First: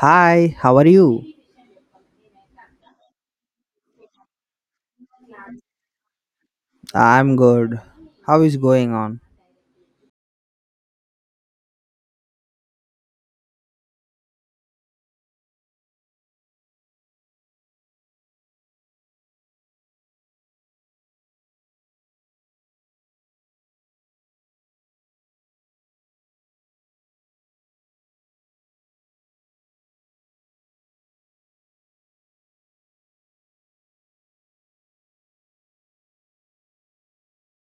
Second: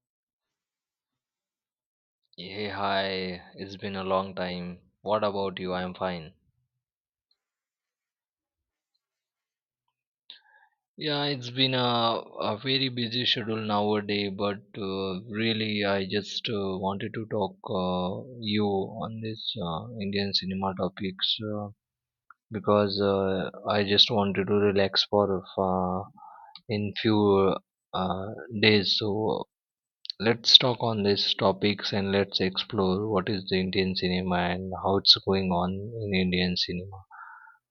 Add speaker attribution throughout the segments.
Speaker 1: Hi, how are you?
Speaker 2: Hey, hi. It's been a long time. What about you? I'm fine.
Speaker 1: I'm good. How is going on?
Speaker 2: Yeah, it's been a very busy schedule nowadays, but really, I just wanted to talk you on this Indian cinema topics because I just wanted to relax for in few uh, days. So let's talk on these topics and let's explore what is the Indian cinema and how it's going on in Indian cinema.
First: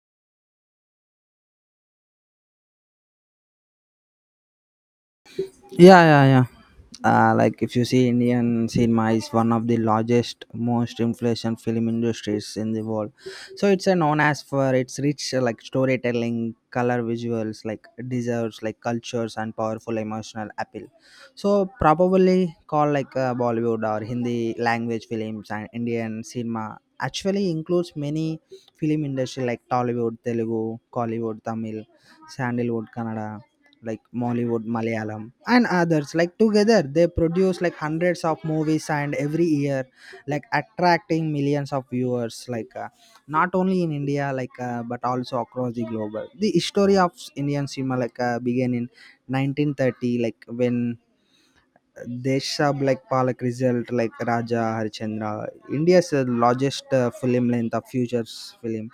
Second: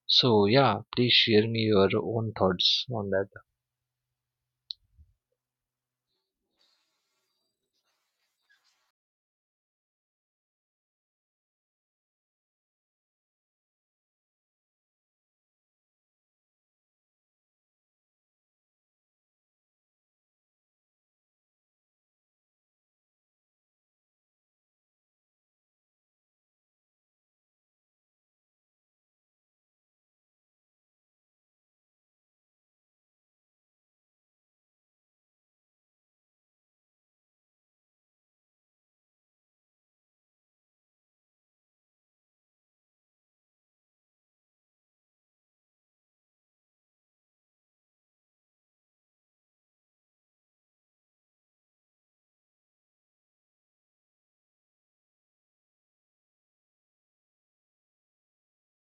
Speaker 2: So yeah, please share me your own thoughts on that.
Speaker 1: Yeah, yeah, yeah. Like if you see Indian cinema is one of the largest, most influential film industries in the world. So it's known as for its rich like storytelling, color visuals, like deserves like cultures and powerful emotional appeal. So probably called like Bollywood or Hindi language films, and Indian cinema actually includes many film industry like Tollywood, Telugu, Kollywood, Tamil, Sandalwood, Kannada, like Mollywood, Malayalam, and others. Like together, they produce like hundreds of movies and every year, like attracting millions of viewers. Like not only in India, like but also across the globe. The history of Indian cinema like began in 1930, like when Desha like Palak result like Raja Harichandra. India's largest film length of futures film.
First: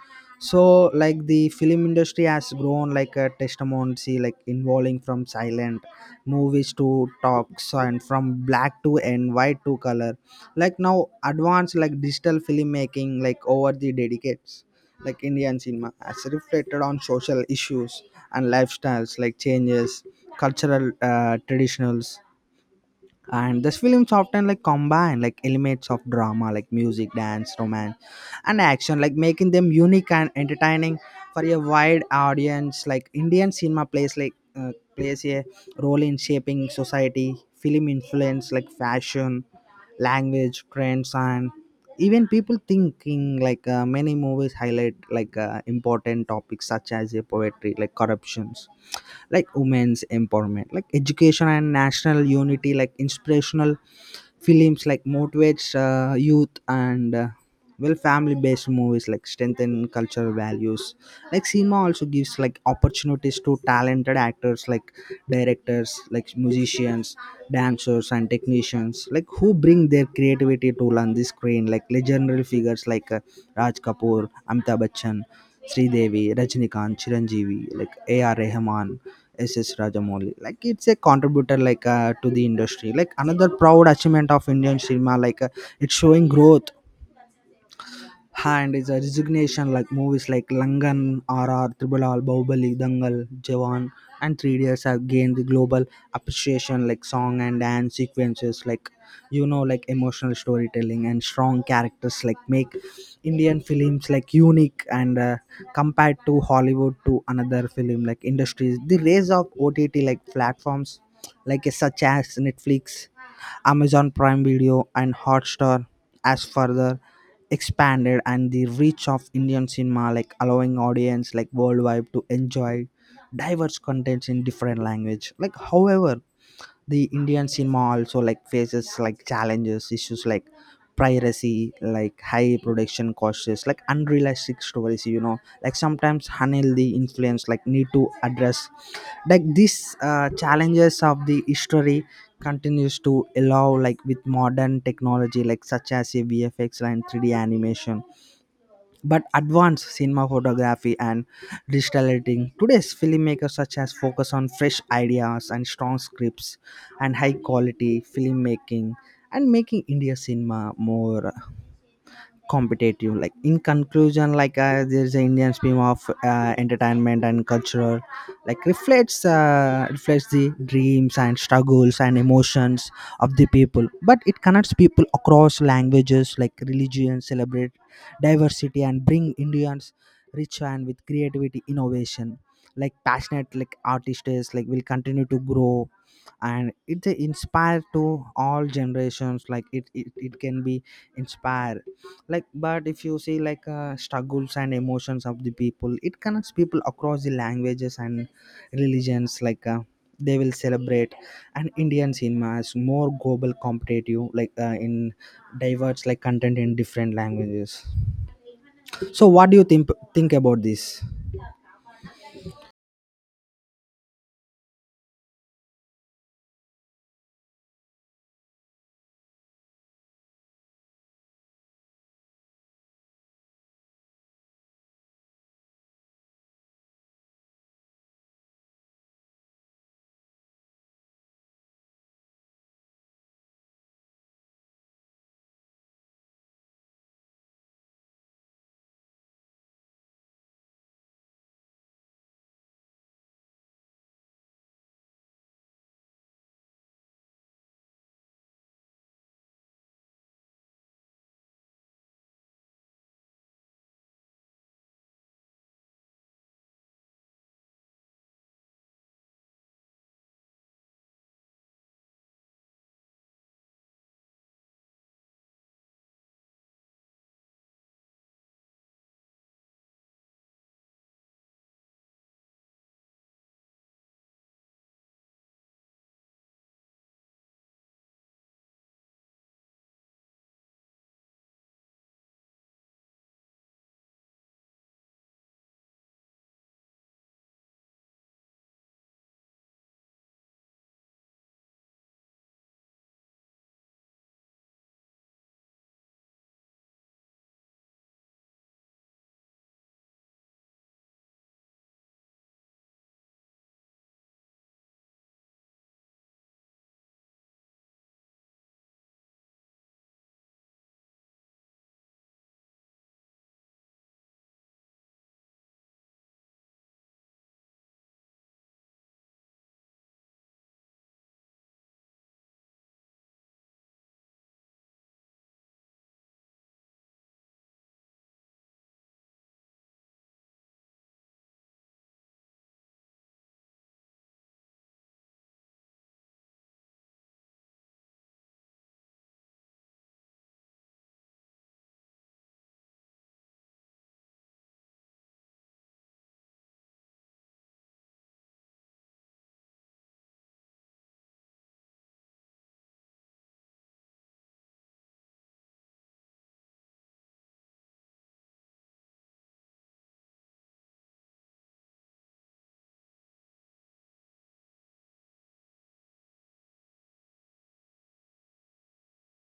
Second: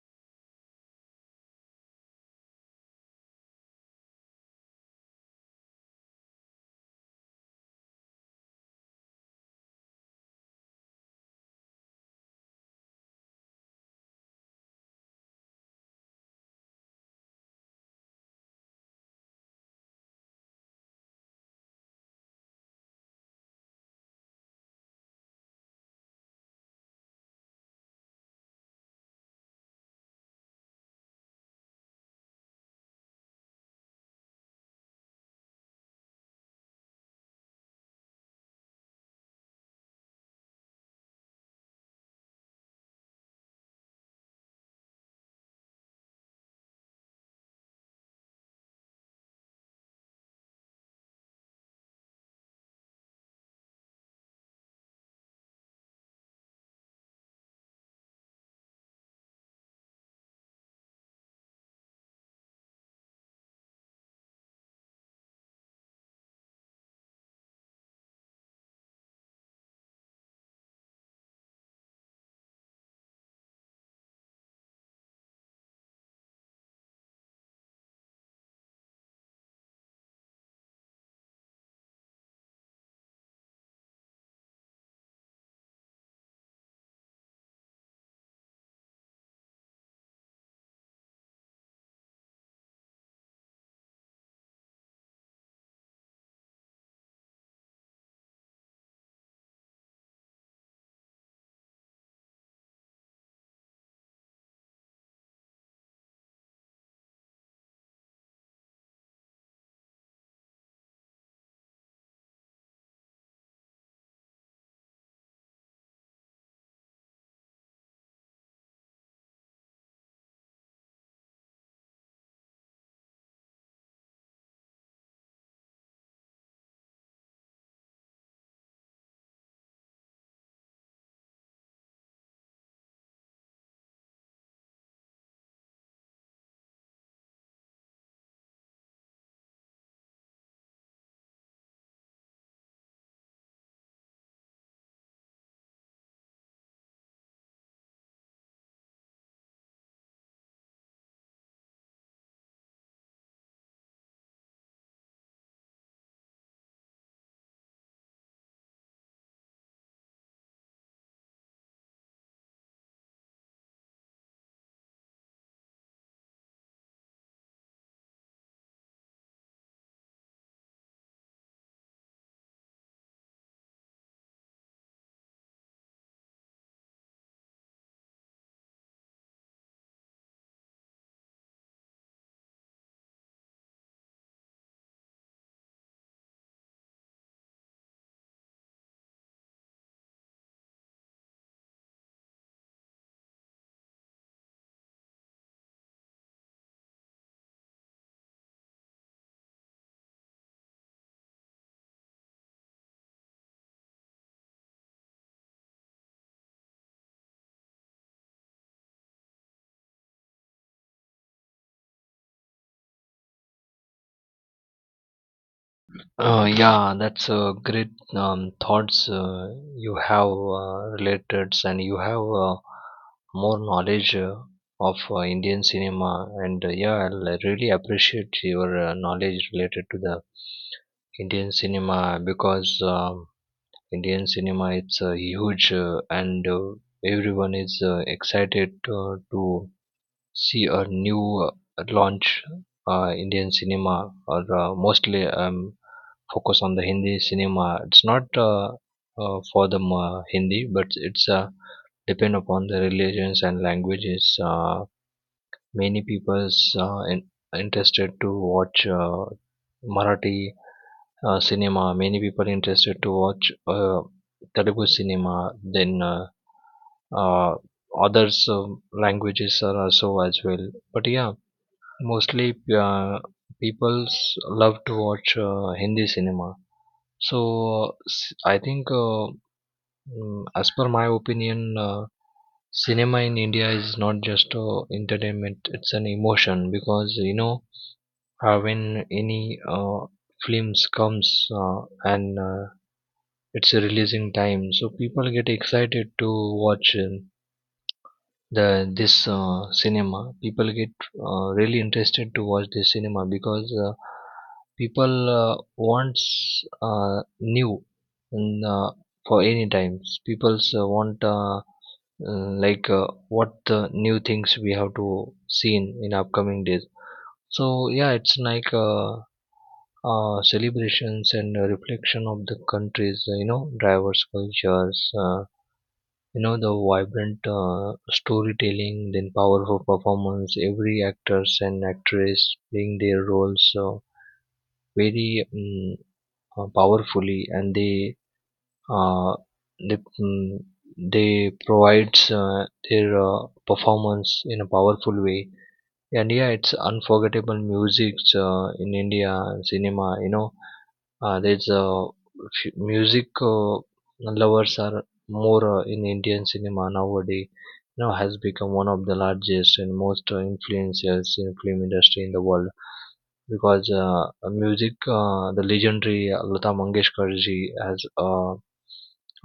Speaker 1: So like the film industry has grown like a testimony, like involving from silent movies to talks and from black to and white to color. Like now advanced like digital filmmaking, like over the decades like Indian cinema has reflected on social issues and lifestyles, like changes cultural traditionals, and these films often like combine like elements of drama like music, dance, romance and action, like making them unique and entertaining for a wide audience. Like Indian cinema plays like plays a role in shaping society. Film influence like fashion, language trends, and even people thinking. Like many movies highlight like important topics such as a poetry, like corruptions, like women's empowerment, like education and national unity. Like inspirational films like motivates youth, and well, family based movies like strengthen cultural values. Like cinema also gives like opportunities to talented actors like directors, like musicians, dancers and technicians, like who bring their creativity to learn the screen. Like legendary figures like Raj Kapoor, Amitabh Bachchan, Sridevi, Rajnikant, Chiranjeevi, like AR Rahman, SS Rajamouli, like it's a contributor like to the industry. Like another proud achievement of Indian cinema, like it's showing growth, and it's a resignation. Like movies like Langan, RR, Triple R, Bahubali, Dangal, Jawan, and Three Idiots have gained the global appreciation. Like song and dance sequences, like you know, like emotional storytelling and strong characters like make Indian films like unique and compared to Hollywood to another film like industries. The rise of OTT like platforms like such as Netflix, Amazon Prime Video and Hotstar has further expanded and the reach of Indian cinema, like allowing audience like worldwide to enjoy diverse contents in different language. Like however, the Indian cinema also like faces like challenges issues like piracy, like high production costs, like unrealistic stories, you know, like sometimes unhealthy influence like need to address like these challenges of the history continues to allow like with modern technology, like such as a VFX and 3D animation, but advanced cinema photography and digital editing. Today's filmmakers such as focus on fresh ideas and strong scripts and high quality filmmaking and making India cinema more competitive. Like in conclusion, like there's an Indian stream of entertainment and cultural, like reflects reflects the dreams and struggles and emotions of the people, but it connects people across languages like religion, celebrate diversity and bring Indians rich and with creativity, innovation, like passionate like artists like will continue to grow and it inspire to all generations. Like it can be inspire. Like but if you see like struggles and emotions of the people, it connects people across the languages and religions. Like they will celebrate, and Indian cinema is more global competitive, like in diverse like content in different languages. So what do you think about this?
Speaker 2: Yeah, that's a great thoughts you have related, and you have more knowledge of Indian cinema. And yeah, I really appreciate your knowledge related to the Indian cinema because Indian cinema it's huge and everyone is excited to see a new launch Indian cinema or mostly focus on the Hindi cinema. It's not for the Hindi, but it's depend upon the religions and languages. Many people's interested to watch Marathi cinema. Many people interested to watch Telugu cinema. Then. Uh, Others languages are also as well, but yeah. Mostly, people's love to watch Hindi cinema. So, I think, as per my opinion, cinema in India is not just entertainment; it's an emotion, because you know, when any films comes and it's a releasing time, so people get excited to watch. The This cinema people get really interested to watch this cinema because people wants new and for any times people's want what the new things we have to see in upcoming days. So yeah, it's like celebrations and reflection of the countries, you know, diverse cultures, you know, the vibrant storytelling, then powerful performance, every actors and actress playing their roles very mm, powerfully, and they uh, they, mm, they provides their performance in a powerful way. And yeah, it's unforgettable music in India cinema, you know. There's a music lovers are more in Indian cinema nowadays. You know, has become one of the largest and most influencers in film industry in the world because music, the legendary Lata Mangeshkar ji as uh,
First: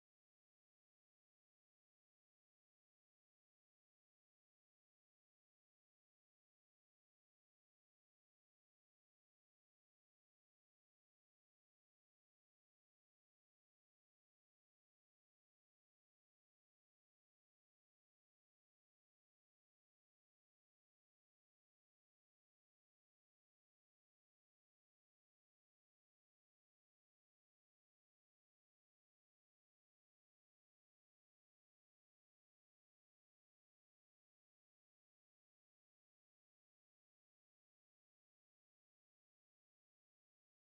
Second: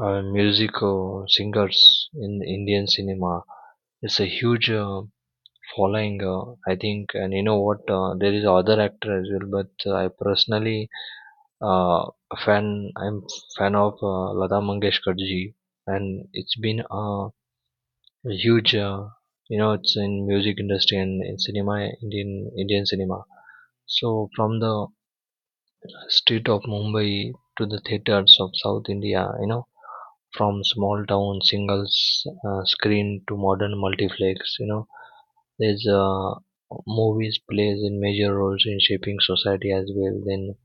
Speaker 2: uh, music singers in Indian cinema. It's a huge following, I think. And you know what? There is other actor as well, but I personally uh, a fan I'm fan of Lata Mangeshkar ji, and it's been a huge, you know, it's in music industry and in cinema, Indian cinema. So from the street of Mumbai to the theaters of South India, you know, from small town singles screen to modern multiplex, you know, there's movies plays in major roles in shaping society as well. Then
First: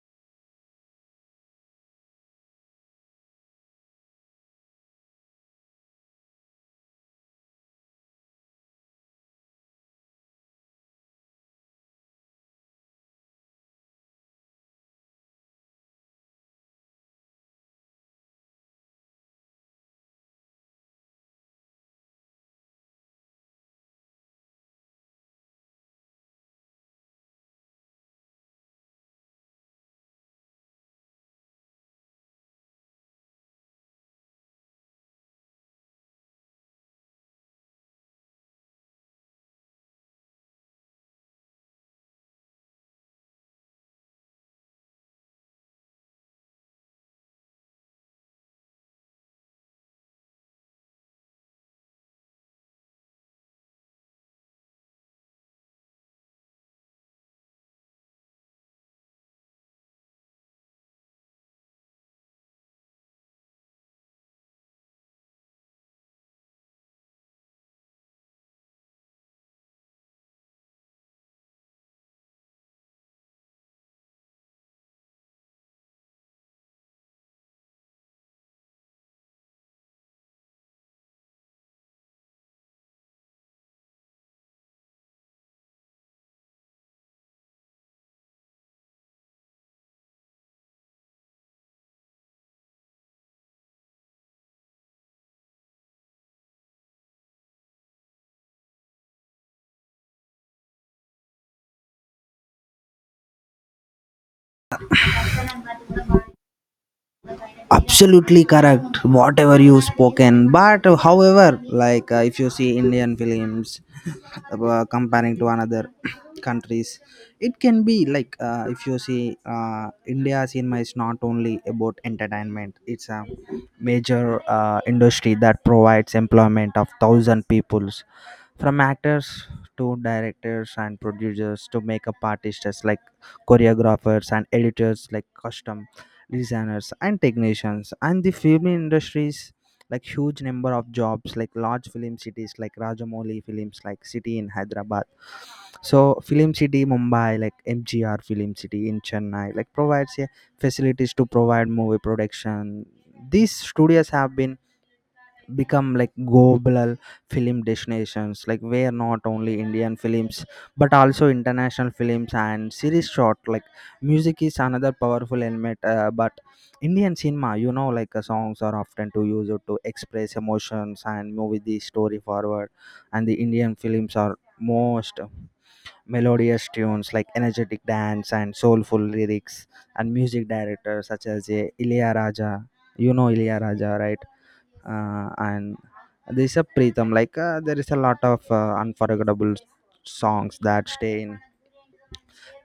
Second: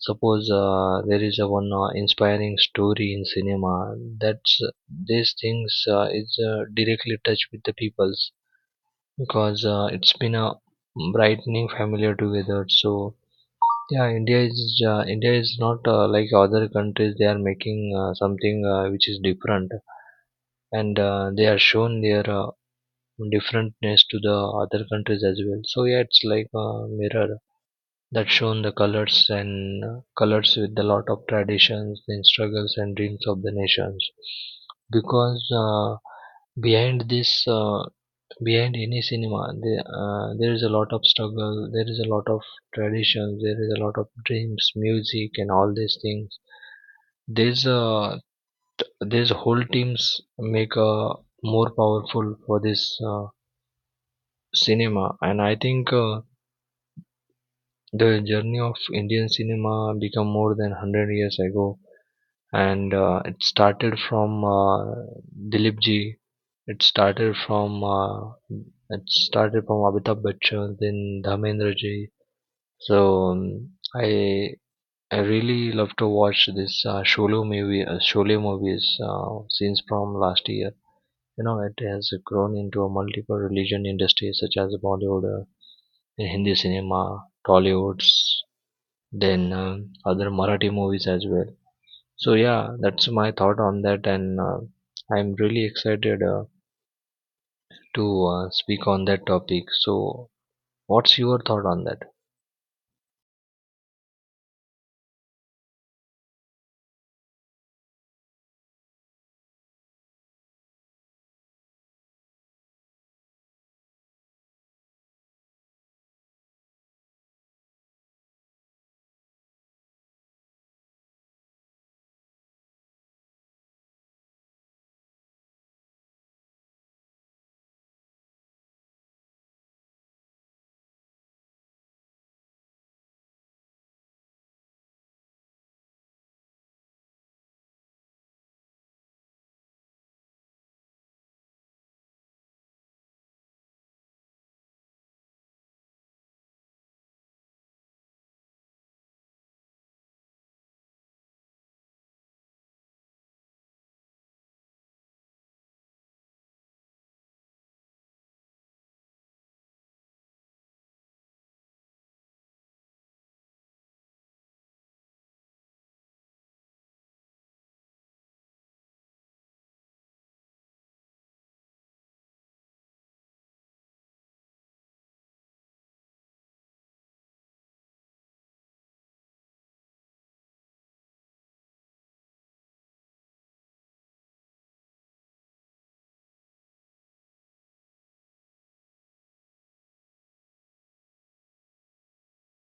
Speaker 2: suppose there is a one inspiring story in cinema. That's these things is directly touch with the peoples because it's been a brightening familiar together. So yeah, India is not like other countries. They are making something which is different, and they are shown their differentness to the other countries as well. So yeah, it's like a mirror that shown the colors and colors with a lot of traditions and struggles and dreams of the nations, because behind this uh, behind any cinema there is a lot of struggle, there is a lot of traditions, there is a lot of dreams, music, and all these things. there's uh, there's whole teams make more powerful for this uh, cinema. And I think the journey of Indian cinema become more than 100 years ago, and it started from Dilip ji. It started from uh, it started from Amitabh Bachchan, then Dharmendra ji. So I I really love to watch this Sholay movies since from last year. You know, it has grown into a multiple religion industry such as Bollywood, Hindi cinema, Tollywood's, then other Marathi movies as well. So yeah, that's my thought on that, and I'm really excited to speak on that topic. So what's your thought on that?
Speaker 1: Absolutely correct whatever you spoken, but however, like if you see Indian films comparing to another countries, it can be like if you see India cinema is not only about entertainment, it's a major industry that provides employment of thousand peoples, from actors to directors and producers to makeup artists, like choreographers and editors, like custom designers and technicians, and the film industries like huge number of jobs, like large film cities like Rajamouli films like city in Hyderabad. So film city Mumbai, like MGR film city in Chennai like provides a facilities to provide movie production. These studios have been become like global film destinations, like where not only Indian films but also international films and series shot. Like music is another powerful element, but Indian cinema, you know, like songs are often to use it to express emotions and move the story forward, and the Indian films are most melodious tunes, like energetic dance and soulful lyrics, and music directors such as Ilaiyaraaja, you know, Ilaiyaraaja, right? And there's a Pritham. Like there is a lot of unforgettable songs that stay in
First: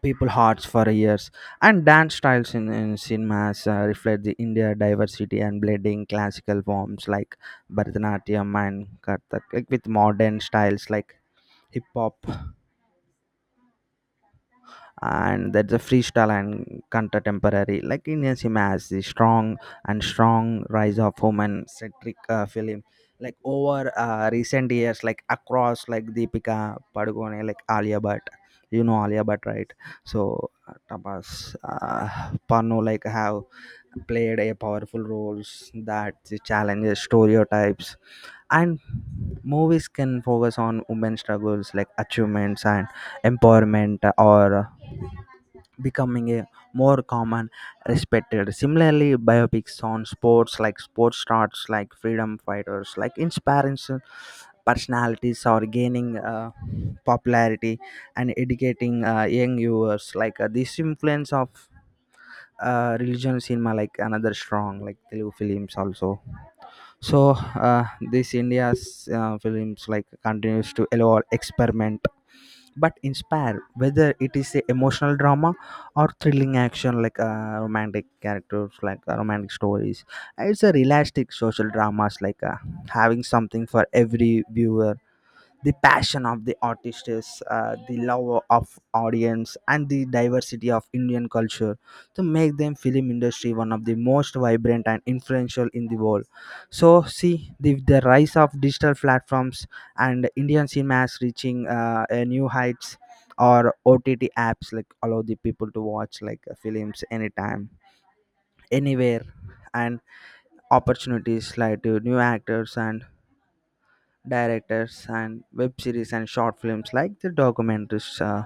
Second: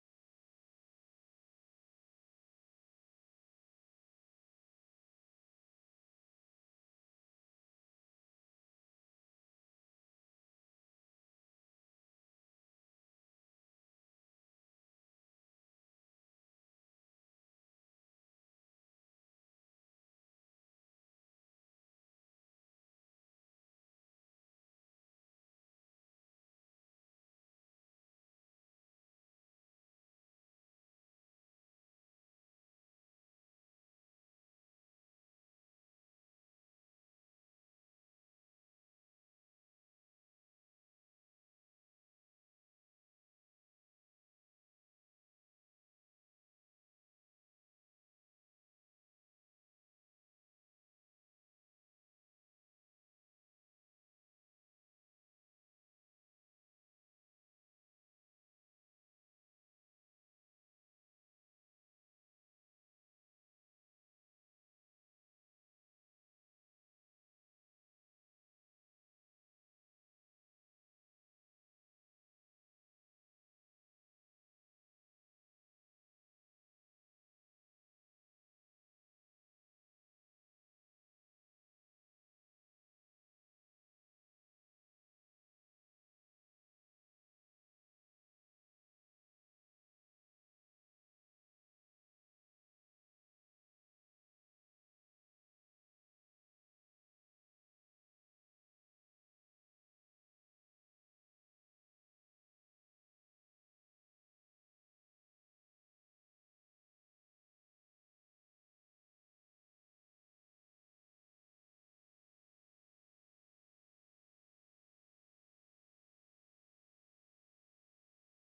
Speaker 1: people hearts for years. And dance styles in cinemas reflect the India diversity and blending classical forms like Bharatanatyam and Kathak, like with modern styles like hip hop and that's a freestyle and contemporary. Like Indian cinema has the strong and strong rise of women centric film, like over recent years, like across like Deepika Padukone, like Alia Bhatt, you know, Alia Bhatt, right? So Tapas Pannu like have played a powerful roles that challenges stereotypes, and movies can focus on women's struggles, like achievements and empowerment, or becoming a more common respected. Similarly biopics on sports, like sports stars, like freedom fighters, like inspiring personalities are gaining popularity and educating young viewers. Like this influence of religion cinema, like another strong like Telugu films also. So this India's films like continues to allow experiment but inspire, whether it is a emotional drama or thrilling action, like romantic characters, like romantic stories, it's a realistic social dramas, like having something for every viewer. The passion of the artists, the love of audience, and the diversity of Indian culture to make them film industry one of the most vibrant and influential in the world. So see the rise of digital platforms and Indian cinemas reaching a new heights, or OTT apps like allow the people to watch like films anytime, anywhere, and opportunities like to new actors and directors and web series and short films, like the documentaries,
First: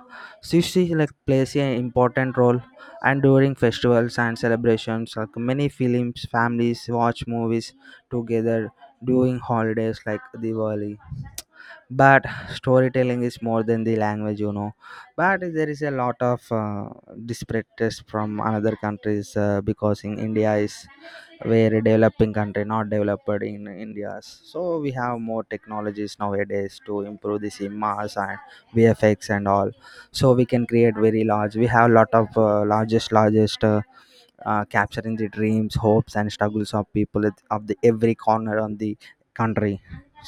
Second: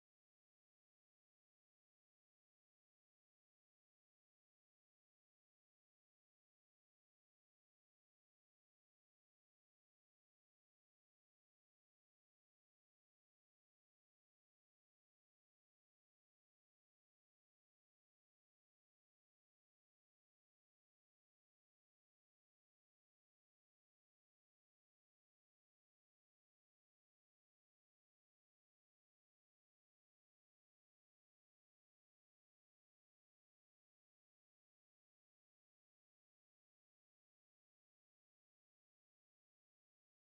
Speaker 1: sushi like plays an important role. And during festivals and celebrations, like many films families watch movies together during holidays like Diwali. But storytelling is more than the language, you know, but there is a lot of disparities from another countries, because in India is where developing country, not developed in India's. So we have more technologies nowadays to improve the cinemas and VFX and all. So we can create very large, we have lot of largest capturing the dreams, hopes and struggles of people of the every corner on the country.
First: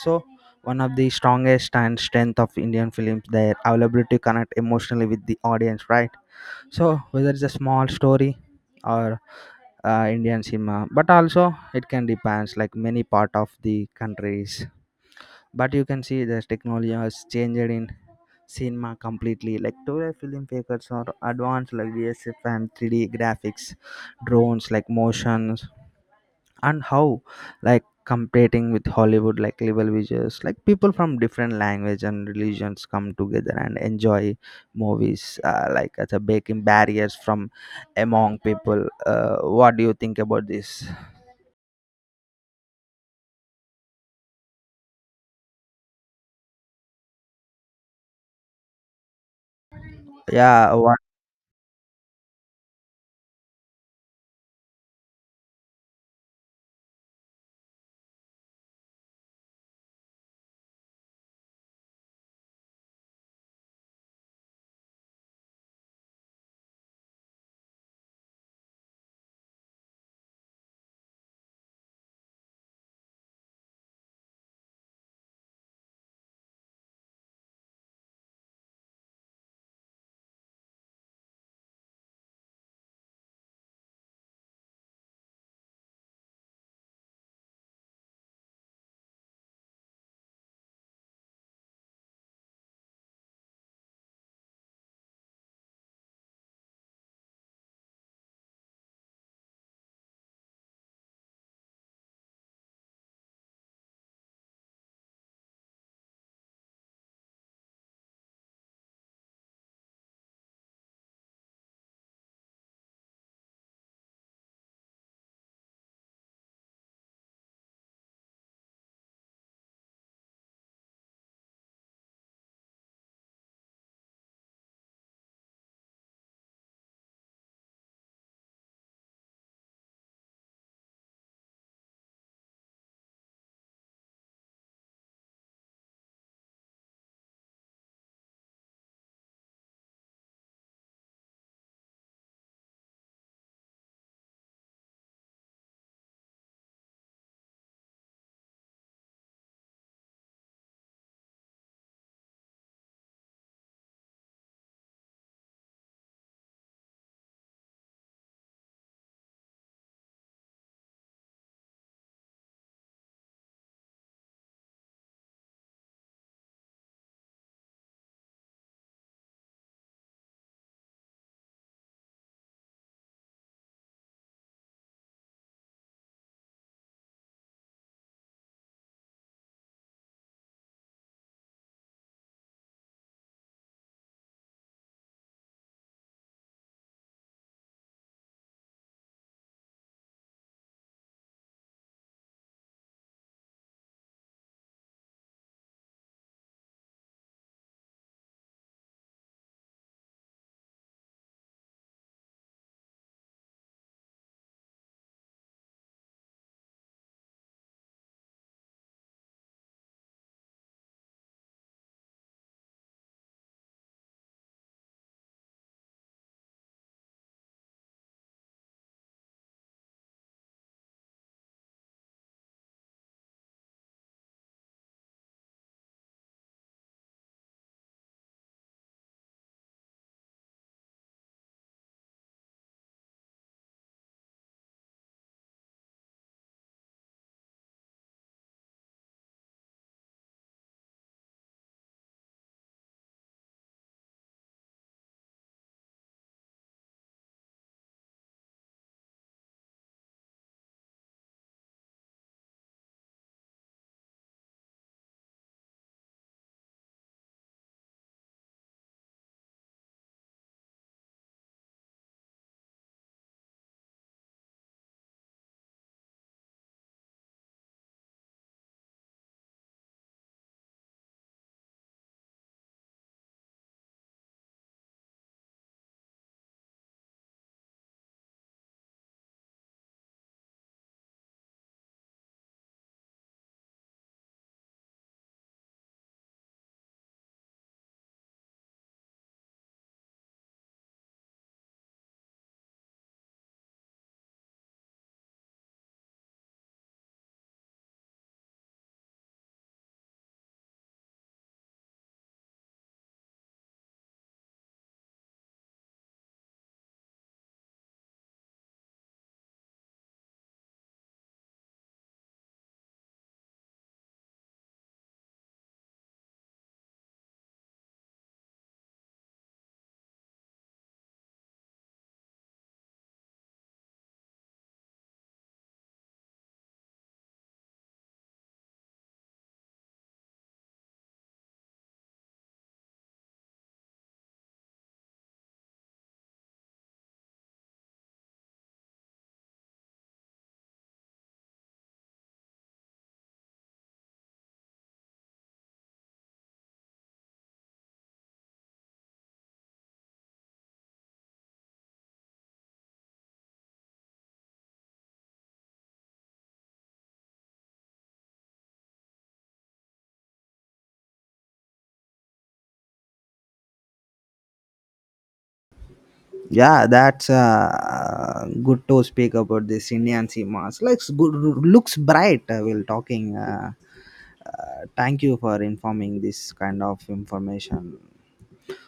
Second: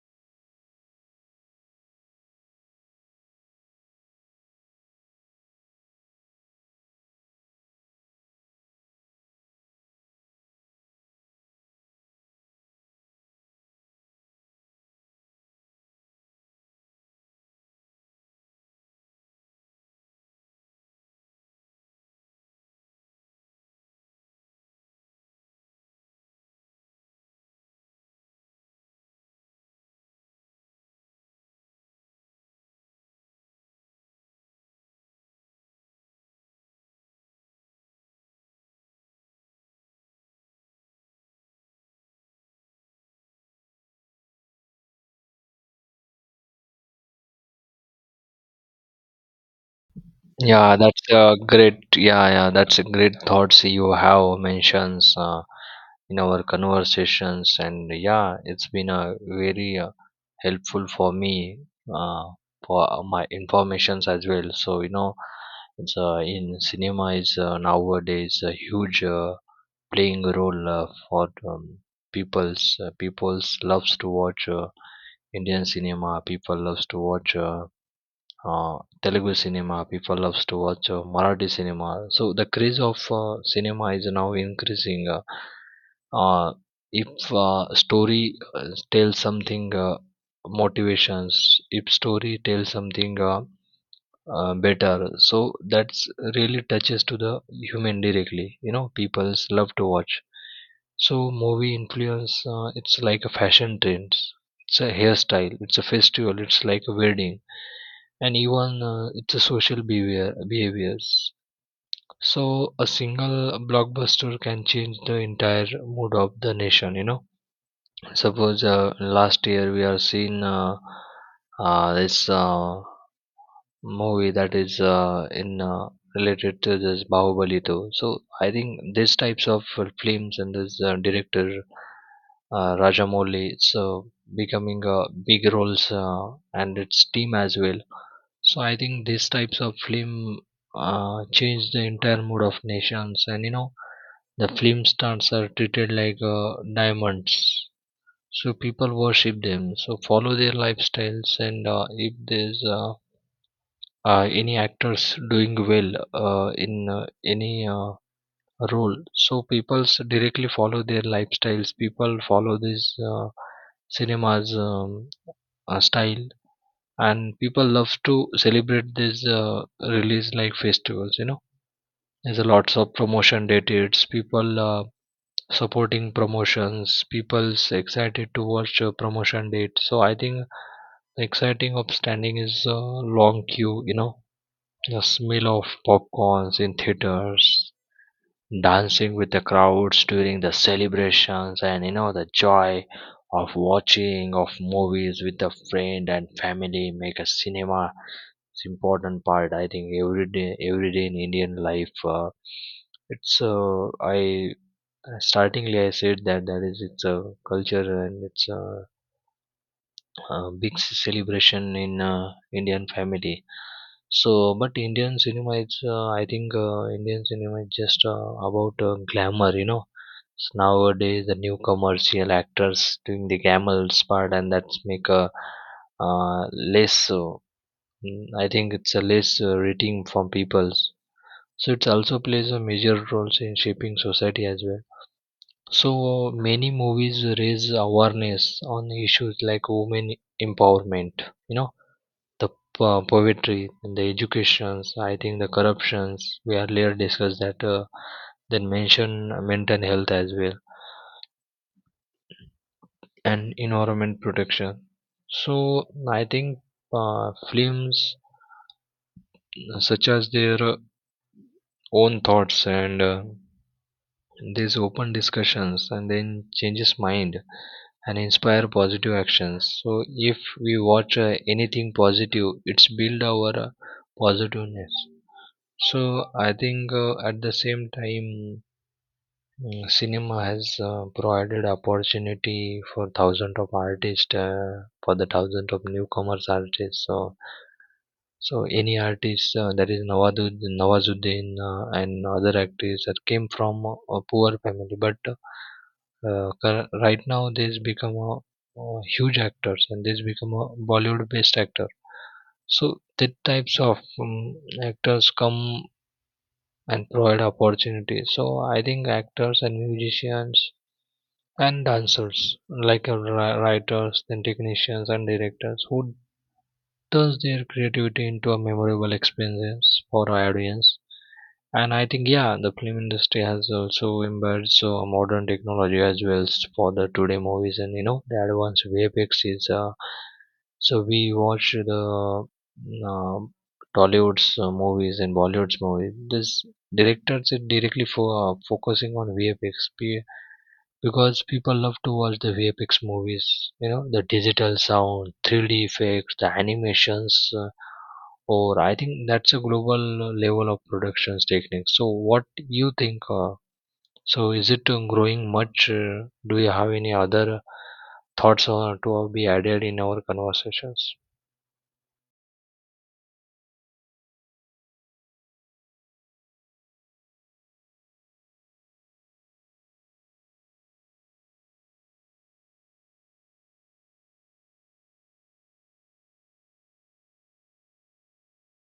Speaker 1: So one of the strongest and strength of Indian films their availability to connect emotionally with the audience, right? So whether it's a small story or Indian cinema, but also it can depends like many part of the countries. But you can see the technology has changed in cinema completely. Like today, filmmakers are advanced like VSF and 3D graphics, drones like motion and how, like competing with Hollywood like level visuals, like people from different language and religions come together and enjoy movies, like as a breaking barriers from among people. What do you think about this? Yeah,
Speaker 2: Yeah,
Speaker 1: what?
Speaker 2: that's a great. Yeah, that's a great thoughts you have mentions in our conversations, and yeah, it's been a very helpful for me uh, for my informations as well. So you know, it's in cinema is nowadays a huge. Playing a role for people's loves to watch Indian cinema. People loves to watch uh, Telugu cinema. People loves to watch Marathi cinema. So the craze of cinema is now increasing. Uh, if Story uh, tells something motivations, if story tells something better, so that's really touches to the human directly, you know, people's love to watch. So movie influence, it's like a fashion trend, it's a hairstyle, it's a festival, it's like a wedding, and even it's a social behaviors. So a single blockbuster can change the entire mood of the nation, you know. Suppose last year we are seeing this movie that is in related to this Bahubali too. So I think these types of films and this director Rajamouli, so becoming big roles and its team as well. So I think these types of film change the entire mood of nations. And you know, the film stars are treated like diamonds. So people worship them. So follow their lifestyles. And if there's any actors doing well in any role, so people's directly follow their lifestyles. People follow this cinemas style. And people love to celebrate this release like festivals, you know. There's a lots of promotion dates, people supporting promotions, people's excited to watch a promotion date. So I think the exciting of standing is a long queue, you know, the smell of popcorns in theaters, dancing with the crowds during the celebrations, and you know, the joy of watching of movies with a friend and family make a cinema it's important part. I think every day in Indian life, it's I startingly I said that is it's a culture and it's a big celebration in Indian family. So, but Indian cinema is, I think, Indian cinema is just about glamour, you know. So nowadays, the new commercial actors doing the glamorous part, and that's make a less. I think it's a less rating from people. So it also plays a major role in shaping society as well. So many movies raise awareness on issues like women empowerment, you know, the poetry, and the educations, I think the corruptions. We earlier discussed that. Then mention mental health as well, and environment protection. So I think films such as their own thoughts and these open discussions and then changes mind and inspire positive actions. So if we watch anything positive, it's build our positiveness. So I think at the same time, cinema has provided opportunity for thousands of artists, for the thousands of newcomers artists. So any artist that is Nawazuddin and other actors that came from a poor family, but right now these become a, huge actors and these become a Bollywood based actor. So that types of actors come and provide opportunities. So I think actors and musicians and dancers, like writers, then technicians and directors, who turns their creativity into a memorable experience for our audience. And I think, yeah, the film industry has also embraced so modern technology as well for the today movies, and you know, the advanced VFX is. So we watch the mm, uh, Tollywood's movies and Bollywood's movies. This directors are directly for focusing on VFX because people love to watch the VFX movies, you know, the digital sound, 3D effects, the animations, or I think that's a global level of productions techniques. So, what you think? So, is it growing much? Do you have any other thoughts or to be added in our conversations?
Speaker 1: Yeah, that's good to speak about this Indian cinemas looks good, looks bright, while talking, thank you for informing this kind of information.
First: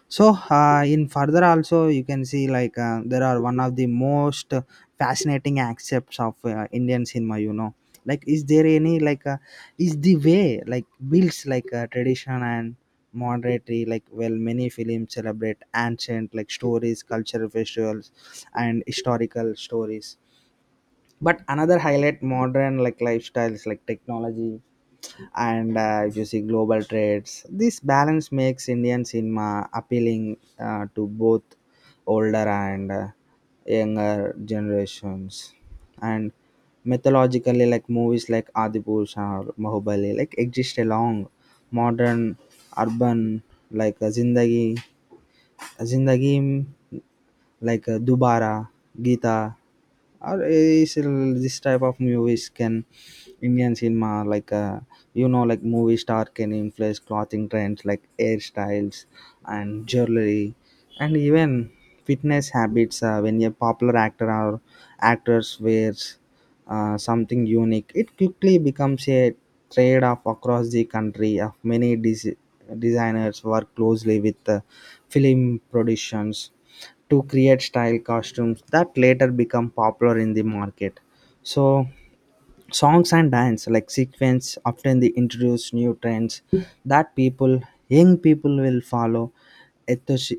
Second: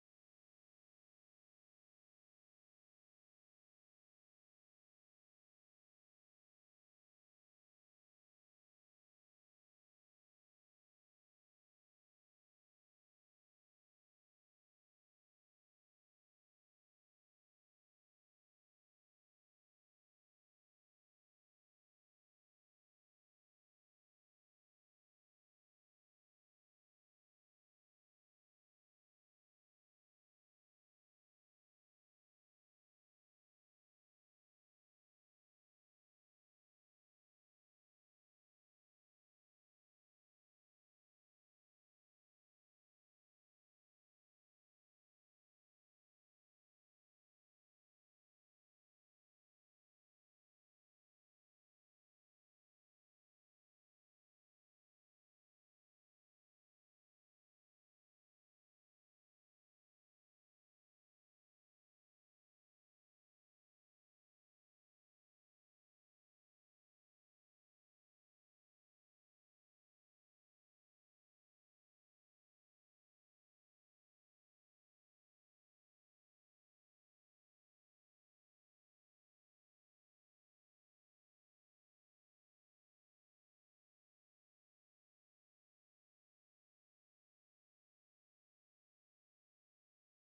Speaker 1: So, in further also, you can see like there are one of the most fascinating aspects of Indian cinema. You know, like is there any like is the way like builds like tradition and modernity. Like well, many films celebrate ancient like stories, cultural festivals and historical stories, but another highlight modern like lifestyles, like technology, and if you see global trades, this balance makes Indian cinema appealing to both older and younger generations. And mythologically like movies like Adipurush or Bahubali like exist along modern urban, like Zindagi जिंदगी, like Dubara, Gita, or is this type of movies can Indian cinema, like you know, like movie star can influence clothing trends, like hairstyles and jewelry and even fitness habits. When a popular actor or actors wears something unique, it quickly becomes a trade off across the country of many designers work closely with film productions to create style costumes that later become popular in the market. So songs and dance like sequence often they introduce new trends that people young people will follow ethos,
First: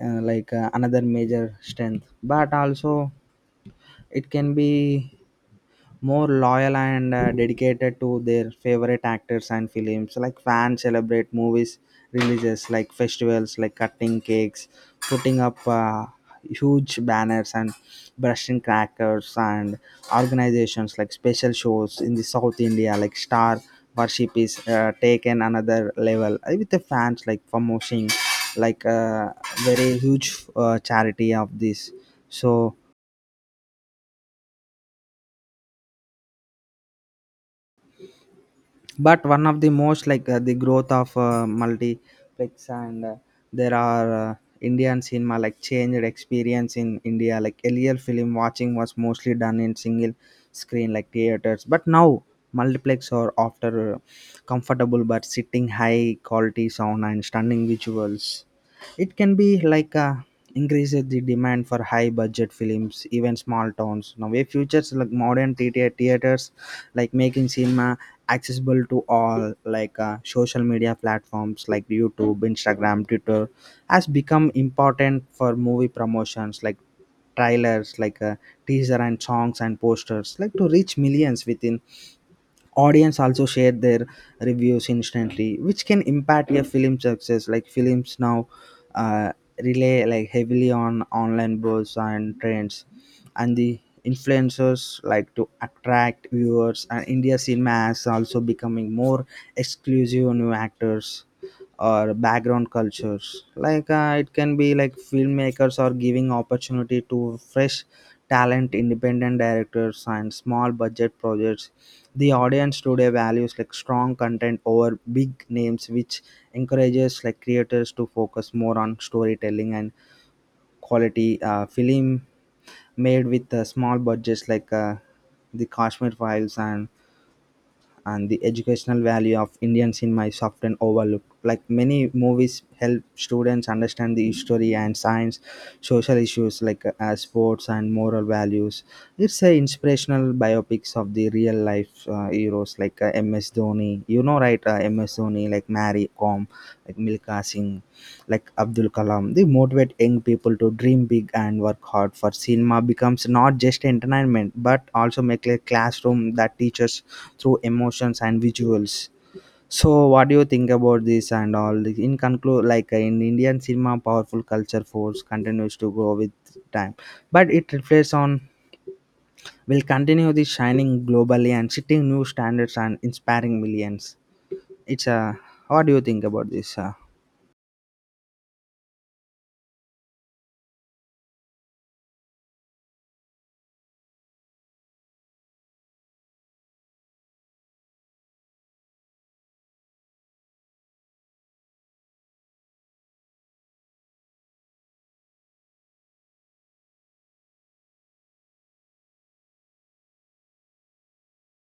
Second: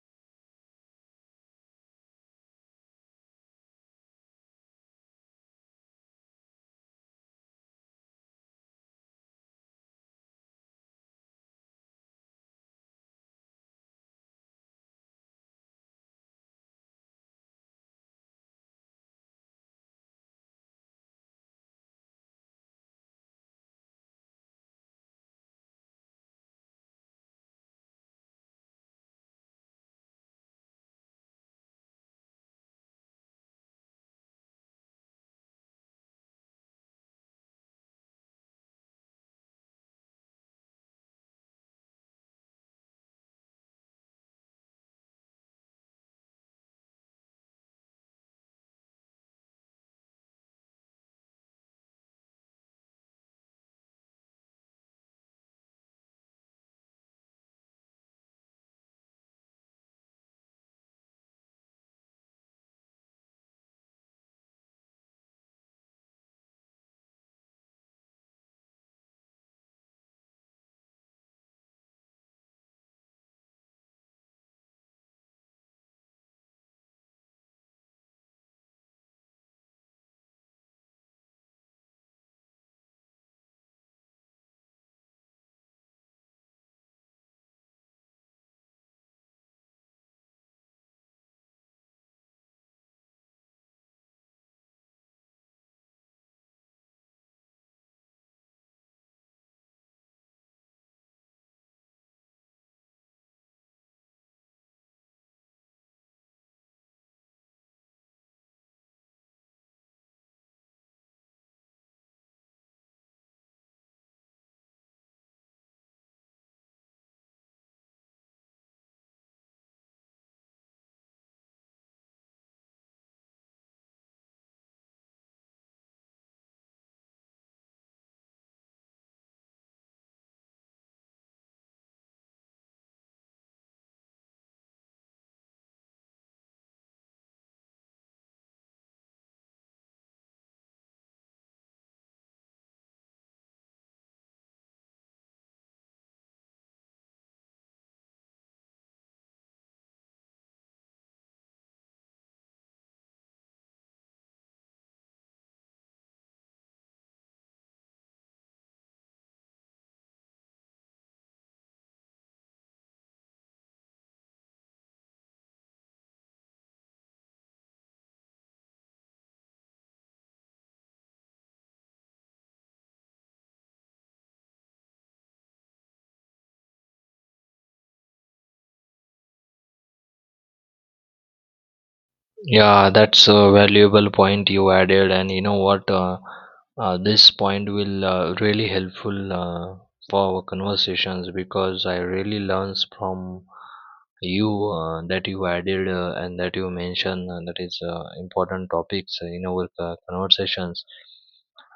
Speaker 1: like another major strength. But also it can be more loyal and dedicated to their favorite actors and films, like fans celebrate movies releases like festivals, like cutting cakes, putting up huge banners and brushing crackers, and organizations like special shows in the South India. Like star worship is taken another level, with the fans like promoting like a very huge charity of this. So but one of the most like the growth of multiplex, and there are Indian cinema like changed experience in India. Like earlier film watching was mostly done in single screen like theaters, but now multiplex are after comfortable but sitting, high quality sound and stunning visuals. It can be like increases the demand for high budget films. Even small towns now way futures like modern theaters, like making cinema accessible to all. Like social media platforms like YouTube, Instagram, Twitter has become important for movie promotions, like trailers, like teaser and songs and posters, like to reach millions within. Audience also share their reviews instantly which can impact your film success. Like films now uh, rely like heavily on online buzz and trends and the influencers like to attract viewers, and India cinema is also becoming more exclusive on new actors or background cultures. Like it can be like filmmakers are giving opportunity to fresh talent, independent directors and small budget projects. The audience today values like strong content over big names, which encourages like creators to focus more on storytelling and quality film made with small budgets, like The Kashmir Files. And the educational value of Indian cinema is often overlooked. Like many movies help students understand the history and science, social issues like as sports and moral values. It's a inspirational biopics of the real life heroes like MS Dhoni. You know, right? MS Dhoni, like Mary Kom, like Milka Singh, like Abdul Kalam. They motivate young people to dream big and work hard. For cinema becomes not just entertainment but also make a classroom that teaches through emotions and visuals. So, what do you think about this and all? In conclude, like in Indian cinema, powerful culture force continues to grow with time, but it reflects on will continue the shining globally and setting new standards and inspiring millions. It's a, what do you think about this?
Speaker 2: Yeah, that's a valuable point you added, and you know what? This point will really helpful for our conversations because I really learns from you that you added and that you mentioned that is important topics in our conversations.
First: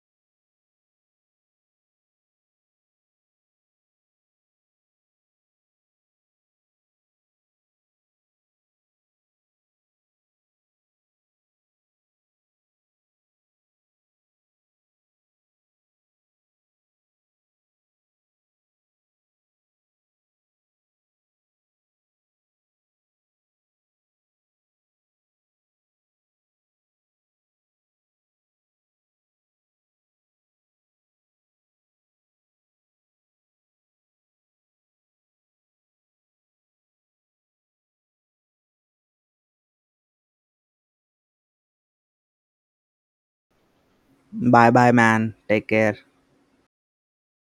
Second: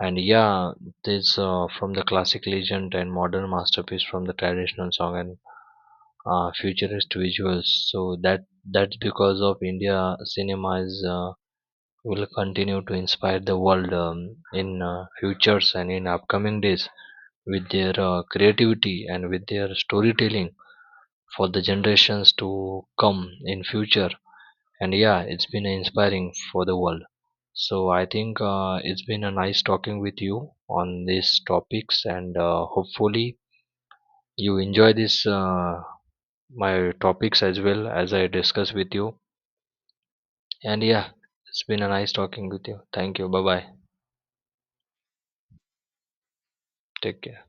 Speaker 2: And yeah, this from the classic legend and modern masterpiece, from the traditional song and futurist visuals. So that's because of India cinemas will continue to inspire the world in futures and in upcoming days with their creativity and with their storytelling for the generations to come in future. And yeah, it's been inspiring for the world. So I think it's been a nice talking with you on these topics, and hopefully you enjoy this my topics as well as I discuss with you. And yeah, it's been a nice talking with you. Thank you. Bye bye.
Speaker 1: Bye bye, man. Take care.
Speaker 2: Take care.